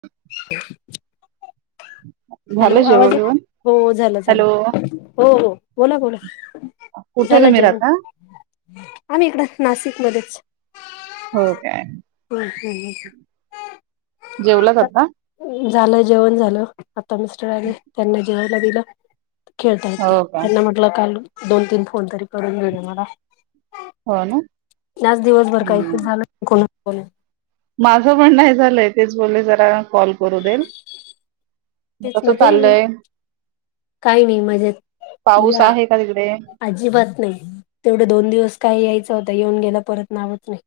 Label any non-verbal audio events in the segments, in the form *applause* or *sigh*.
अ hello झालं जेवण आवाज बिवण? हो झालं झालं हॅलो हो हो बोला बोला कुठे झालं तुम्ही जेवण राहता आम्ही इकड नाशिक मध्येच हो काय हम्म जेवलंच आता झालं जेवण झालं आता मिस्टर आने त्यांना जेवायला दिलं खेळता य ते हो का त्यांना म्हटलं काल दोन तीन फोन तरी करून गेले मला. हो ना आज दिवसभर काही ते हम्म. झालं नाही कोणाला फोन माझं पण नाही झालंय तेच बोलले, जरा कॉल करू देल. मग तेच ना कसं ते चाललय? काही नाही मजेत पाऊस या आहे का तिकडे? अजिबात नाही. तेवढं दोन दिवस काय यायचं होता येऊन गेला, परत नावंच नाही.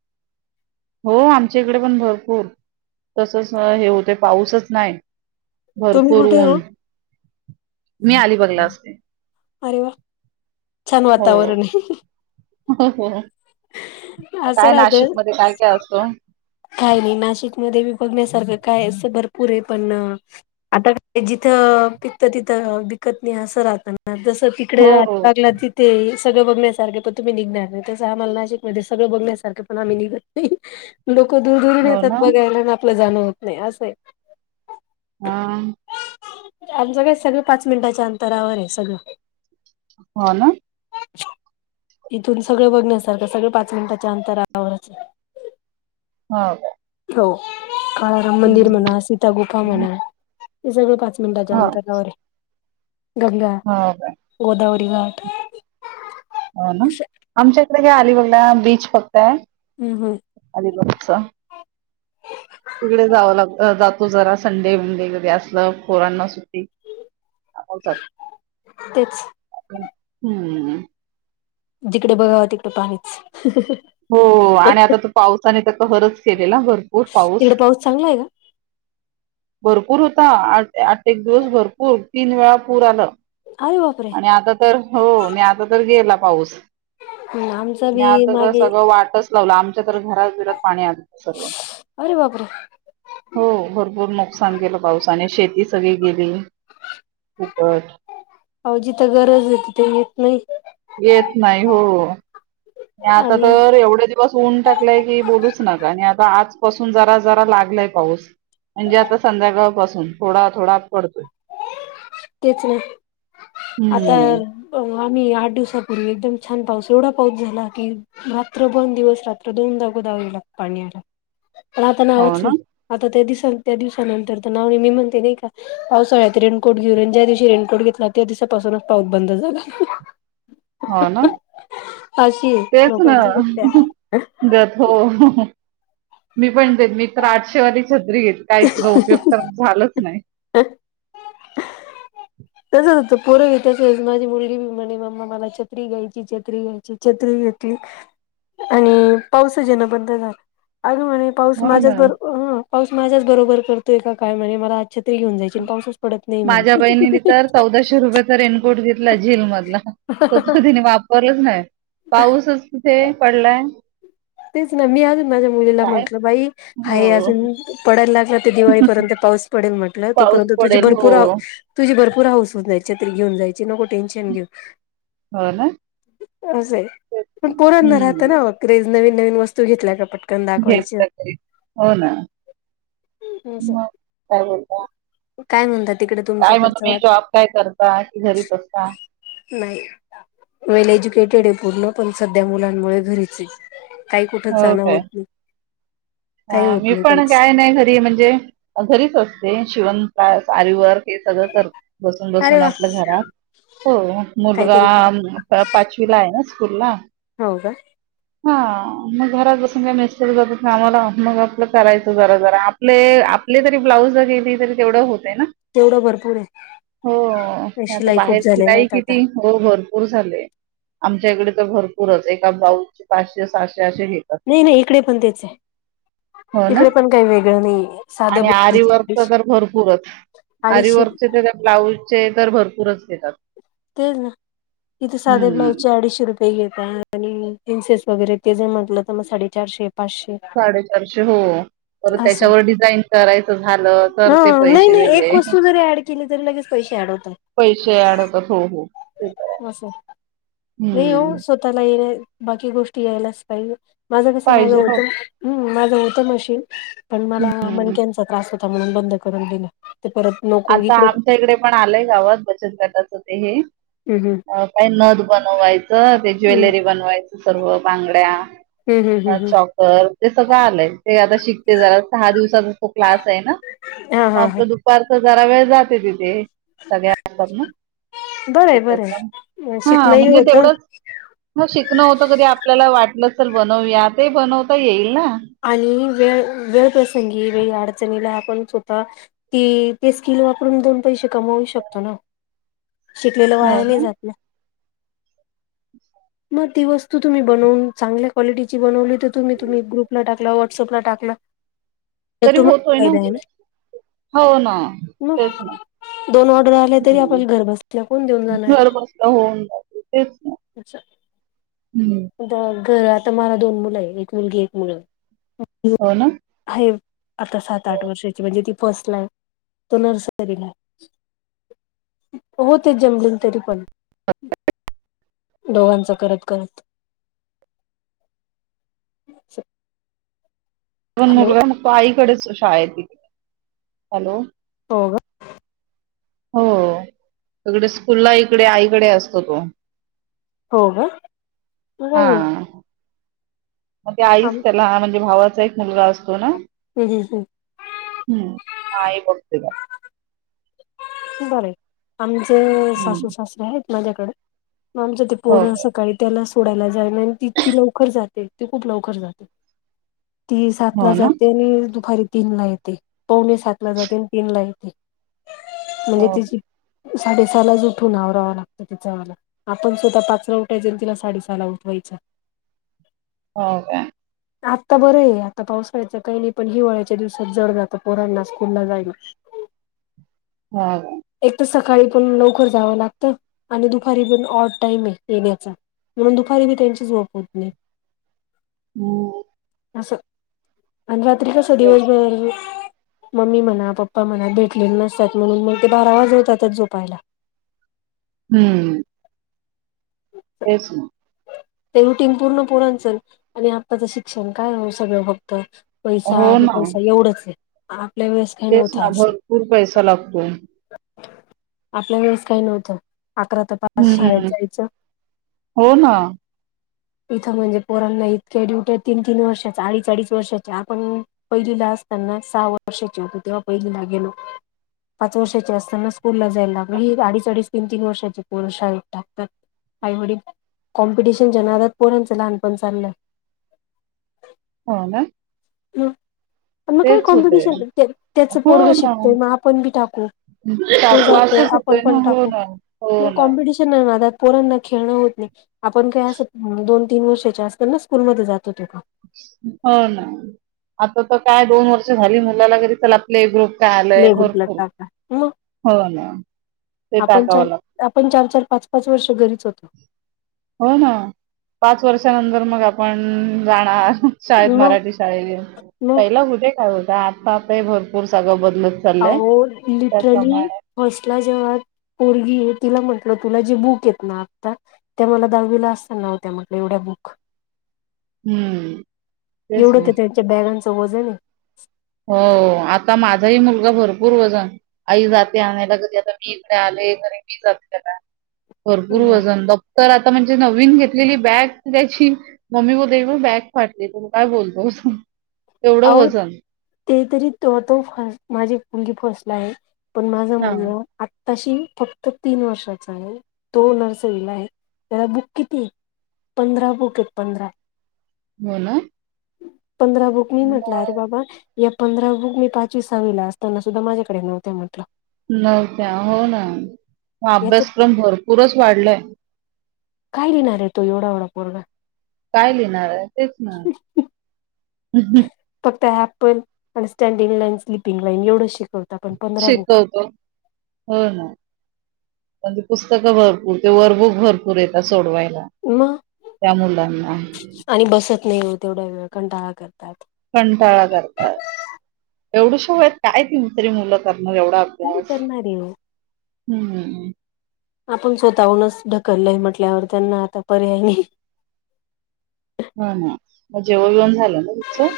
हो आमच्या इकडे पण भरपूर, तसच हे होते पाऊसच नाही. तुम्ही भरपूर कुठे हो ऊन मी अलिबागला असते, अरे वा छान हो. वातावरण आहे हो हो *unintelligible* मग असं काय राहत नाशिकमध्ये काय काय असतो? काय नाही नाशिक मध्ये बी बघण्यासारखं काय असं भरपूर आहे पण आता का जिथं पिकतं तिथं बिकत नाही असं राहत ना जस तिकडे हो आ हो लागला तिथे सगळंघण्यासारखे पण तुम्ही नि घणार आम्हाला नाशिक म सगळं बघण्यासारखं पण आम्ही निघत नाही लोकं दूर दूरने हो येतात ना बघायला आणि आपलं जाणं होत नाही असं आहे हा. आमचं काय सगळं पाच मिनिटाच्या अंतरावराय सगळं. हो ना? इथून सगळ बघण्यासारखं, सगळ पाच मिनिटाच्या अंतरावरचाय. *unintelligible* हो काळाराम मंदिर हम्म म्हणा, सीतागुफा म्हणा. हे सगळ पाच मिनिटाच्या हो अंतरावर हाय. गंगा, हो काय गोदावरी घाट. हो ना. असं आमच्या इकडे काय आलीबागला बीच फक्त हाय. हम्म हम्म. आलीबागचं. तिकडे जावं लागत जातो जरा, संडे मंडे कधी असलं पोरांना सुट्टी. आपण चा तेच. हम्म. जिकडे बघावं तिकड पाणीच. हो आणि आता तू पावसाने तर कहरच केलेला भर पूर पाऊस. तिकडे चांगला आहे का भरपूर होता. आठ एक दिवस भरपूर, तीन वेळा पूर आलं. आरे बापरे! आणि आता तर हो, आण आता तर गेला पाऊस. आमचा बी आता तर मागे सगळं वाटच लावला, आमच्या तर घरात बीरात पाणी आलंत सगळं. अरे बापरे हो भरपूर नुकसान केलं पावसाने, शेती सगळी गेली. खूपच. अ जिथं गरजय तिथे येत नई. येत नाही हो. आणि आता आणि तर एवढे दिवस ऊन टाकलाय की बोलूच नका, आणि आता आजपासून जरा जरा लागलाय पाऊस. म्हणजे आता संध्याकाळ पासून, थोडा थोडा पडतोय. तेच ना, आता हम्म आम्ही आठ दिवसापूर्वी एकदम छान पाऊस, एवढा पाऊस झाला की रात्र पण दिवस रात्र दोनदा गोदावरीला पाणी आलं, पण आता हो नावच ना नाही. आता त्या दिस त्या दिवसानंतर *unintelligible* पावसाळ्यात रेनकोट घरुन ज्या दिवशी रेनकोट घेतला त्या दिवसापासूनच पाऊस बंद झाला. *unintelligible* हो ना, अशी आहे तेच ना, लोकांची विद्या. *unintelligible* ग हो मी पण देत मी तर आठशेवाली छत्री घेत काय ते उपयोग तर. व्हालंच नाही. तसच होत, पोर *unintelligible* माझी मुलगी म्हणे मम्मा मला छत्री घ्यायची, छत्री घ्यायची. छत्री घेतली आणि पाऊसच इना बंद झाला. आ गं पाऊस हो ना माझ्याच बरो हं पाऊस माझ्याच बरोबर करतोय का काय म्हणे मला छत्री घेऊन जायची, न पाऊसच पडत नाही माझ्या बहिणीने म्हणी *unintelligible* तर चौदाशे रुपयाचा रेनकोट घेतला जेलमधला तर त तिने वापरलंच नाही पाऊसच तिथे पडलाय तेच ना मी अजून माझ्या मुलीला काय म्हंटलं बाई हाय हो अजून पडायला लागला ते दिवाळीपर्यंत पाऊस पडेल म्हटलं. पाऊस तोपर्यंत तुझी पडेल हो भरपूर आ तुझी भरपूर हाऊस हून जायची, छत्री घेऊन जायची, नको टेन्शन घेऊ. हो ना असं हाय, पण पोरांना राहत हम्म ना *unintelligible* नवीन नवीन वस्तू घेतल्या का पट घेत तरी हो ना मग काय हो काय म्हणतात तिकडे तुमच्याकडच वाात जॉब काय करता कि घरीच असता नाही वेल एज्युकेटेड आहे पूर्ण पण सध्या मुलांमुळे घरीच काही कुठच हो जाणं काय होत नाही काही होत मी नाही पण काहीच काय नाही घरी म्हणजे घरीच असते शिवण त आर वर्क हे सगळं करते बसून अरे बसून वा आपल्या घरात हो काहीतरी करा मुलगा पाचवी ला आहे ना स्कूल ला हो का हा मग घरात बसून काय मिस्तर जातात ना आमला मग आपलं करायचं जरा जरा आपले कले तरी ब्लाउज गेली तरी तेवढं होतं ना तेवढं भरपूर आहे होता शिलाई खूप बाहेर झालेल्या फिराई आहेत आता किती हो भरपूर झाले आमच्या इकडे तर भरपूरच एका बाऊज चे पाचशे सहाशे असे घेत नाही नाही इकडे पण तेच आहे हो ना? इकडे पण काही वेगळं नाही साध आरीवर्कचे ते ब्लाउजचे तर भरपूरच घेतात ते ना इिथे साधे हं, ब्लाउज चे अडीचशे रुपये नाही येत आणि इन्सेस वगैरे ते जे म्हंटलं तर मग साडेचारशे पाचशे साडेचारशे हो तर असं त्याच्यावर डिझाईन करायचं झालं करते पैसे वेगळे कले तररी लगेच तो शेड होत पैसे आणडत हो हो ते आहे. होश नाही हो हं, स्वतःला येणे बाकी गोष्टी यायलाच पाहिजे माझं कसं माझं पाहिजे ना. होतं हम् माझं होतं नशील पण मला हं. मणक्यांचा त्रास होता म्हणून बंद करून दिलं परत आता आमच्या इकडे पण आलंय गावात बचत गटाचं ते हे हम्म अ काही नद बनवायचं ते हम्म ज्वेलरी बनवायचं सर्व हम्म हम्म बांगड्या हम्म हम्म चॉकर ते सगळं आलंय ते आता शिकते जरा सहा दिवसात तो क्लास आहे ना हा मग हा हा आपलं दुपारचं जरा वेळ जाते तिथे सगळ्या बरंय एकत्र बरंय हा शिकणंही म्हणजे होतं तेवढंच ह शिकणं होत कधी आपल्याला वाटलं असेल बनवूया ते बनवता येईल ना आणि वेळ वेळपसंगी वेळी अडचणीला आपण स्वतः ती ते स्किल वापरून दोन पैसे कमवू शकतो ना शिकलेलं हो वाय नाही ना जातऽ मगी वस्तू तुम्ही बनवून, चांगल्या क्वालिटी बनवली तर तुम्ही त गूऽ ला टाकला, व्हॉटसअपला टाकला, तर तरी तुम्हाला होतोय फायदा आहे ना. हो ना, तेच ना, मग दोन ऑर्डर आले तरी,, हम्म आपल्याला घर बसल्या कोण देऊन जाणार, घर बसलं होऊन जाते अच्छा, हम्. आ घर, आता मला दोन मुलं आहे, एक मुलगी एक मुलगा. ओके हो ना? आहे आता सात आठ वर्षाची. म्हणजे ती फर्स्टलाए. तो नर्सरीलाये. हो ते जमलेून तरी पण. दोघांच करत, करत. ण हॅलो मुलगा मग तो आईकडेच शाळाय आहे तिथे,, हॅलो,, होग, ह हो,, तकडे स्कूलला इकडे आईकडे असतो तो. होग, *unintelligible* म्हणजे आईच त्याला, म्हणजे भावाचा एक मुलगा असतो ना- *unintelligible* हम्म. म आईं बघते त्याला. बरय. आमचे हम्म. सासू सासरे आहेत माझ्याकडे. आमचे ते पोर हो काय? सकाळी- त्याला सोडायला जाय,, ति ती लवकर जाते ती खूप लवकर जाते. ती सात ला हो ना. जाते आणि दुपारी तीनला येते. पवणे सात ला जाते आणि तीन ला येते. म्हणजे हो काय? तिची, साडे सहालाच उठून आवरावां लागतं तिच आमाला. आपण स्वतः पाचला उठायच न तिला साडे सहाला उठवायच. हो का? आत्ता बरं आहे. आता पावसाळ्याचं काही नाही. पण हिवाळ्याच्या दिवसात जड जातं पोरांना स्कूलला जायला. हा का? एक तर सकाळी पण लवकर जावं लागतं आणि दुपारी पण ऑड टाईम आहे येण्याचा. म्हणून दुपारी बी त्यांची झोप होत नाही. हम. असं. आणि रात्री कस तेच. दिवसभर- मम्मी म्हणा, पप्पा म्हणा भेटलेले नसतात म्हणून मग ते बारा वाजवतातच झोपायला. हम्म. तेच ना. ते रुटीन पूर्ण पोरांच आणि आताच शिक्षण काय हो सगळं भ- पैसा हो आणि ना. पैसा एवढंच आहे. आपल्या वेळेस- काही तेच ना, नव्हतं असं भरपूर पैसा लागतो. आपल्या वेळेस काही नव्हतं. अकरा त- हम्म. हो ना. इथं म्हणजे पोरांना इतके ड्युट्या. तीन तीन वर्षाचे, अडीच अडीच वर्षाचे, आपण- पहिलीला असताना सहा वर्षाचे होतो तेव्हा पहिलीला गेलो. पाच वर्षाचे असताना स्कूल ला जायला लागलो. हे अडीच अडीच, तीन तीन वर्षाचे पोर शाळेत टाकतात. आईवडील. कॉम्पिटिशनच्या नादात पोरांचं लहानपण चाललंय. हो ना? ह, मग काय तेच होतंय. कॉम्पिटिशन. त्याचं हो पोरग ना. शिकतय, मग आपण बी टाकू. तो चाकू जातोय. असंच आपण होतंय ना. पण हो टाकू. ना. हो ना पोरांना खेळणं होत नाही. आपण काही अस दोन तीन वर्षाचे असतानाच - स्कुलमध्ये जात होतो का? हो ना. आता तर काय दोन वर्ष झाली मुलाला, घरी *unintelligible* प्ले ग्रुप काय आलंय. प्ले ग्रुपला भरपूर. टाका मग हो ना. ते आपण टाकावं चार लागत. आपण चार चार, पाच पाच वर्ष घरीच होतो. हो ना. पाच वर्षानंतर मग आपण जाणार- शाळेत मग मराठी शाळेत मग पहिला होते काय अता आता भरपूर सगळं बदलत चाललंय. आहो लिटरली त्याप्रमाणे फस्टला जेव्हा पोरगी ये, तिला म्हंटलं तुला जे बुक येत ना आता त्या मला दहावी ला असता ना होत्या म्हटलं एवढ्या बुक. हम्म. एवढं तर त्यांच्या बॅगांचं वजन हो. आता माझाही मुलगा भरपूर वजन- आई जाते आणायला. कधी आता मी इकडे आले तरी मी जाते त्याला - भरपूर वजन. दप्तर आता म्हणजे नवीन घेतलेली बॅग त्याची- मम्मी बोलते हे बघ बॅग फाटली. त म काय बोलतो तेवढं अहो वजन. ते तरी तो त फ माझी मुलगी फस्टला आहे पण माझा हां. मुलगा आत्ता - तशी फक्त तीन वर्षाचा आहे. तो नर्सरीला आहे त्याला बुक किती? पंधरा बुक आहेत पण बोला पंधरा बुक मी म्हटलं, अरे बाबा या पंधरा बुक मी पाचवी, सहावीला असताना सुद्धा माझ्याकडे नव्हत्या म्हटलं. नव्हत्या हो ना याच अभ्यासक्रम भरपूरच वाढलाय. काय लिहणार आहे तो एवढा एवढा पोरगा? काय लिहिणार आहे? तेच ना. फक्त ॲपल आणि स्टँडिंग लाईन, स्लिपिंग लाईन एवढं शिकवत. आपण पंधरा बुक शिकवतो. *inaudible* हो ना *inaudible* कधी पुस्तकं भरपूर ते वर्कबुक भरपूर येतात सोडवायला मग *inaudible* त्या मुलांना. आणि बसत नाही मग तेवढा वेळ कंटाळा करतात. कंटाळा करतात. एवढूशा वेळेत काय ति तरी मुलं करणं एवढ काय पॉझ करणार आहे हो *inaudible* हम्म् आपण स्वतःहूनच ढकललंय म्हटल्यावर त्यांना आता पर्याय नाही. ह ना मग जेवन-बिवन झालं ना तिचं?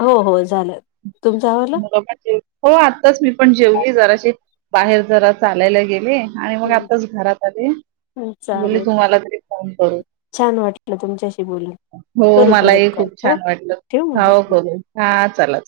हो, हो झालं. तुमचं आवरलं *unintelligible* हो आत्ताच मी पण जेवलीए जराशी बाहेर जरा चालायला गेले. आणि मग आताच घरात आले. बोली चालेल तुम्हाला तरी फोन करू. छान वाटलं तुमच्याशी बोलून *inaudible* हो करू परत मलाही कॉल खूप हा छान वाटलं. ठेवू ह मग हा हो. हा चारल.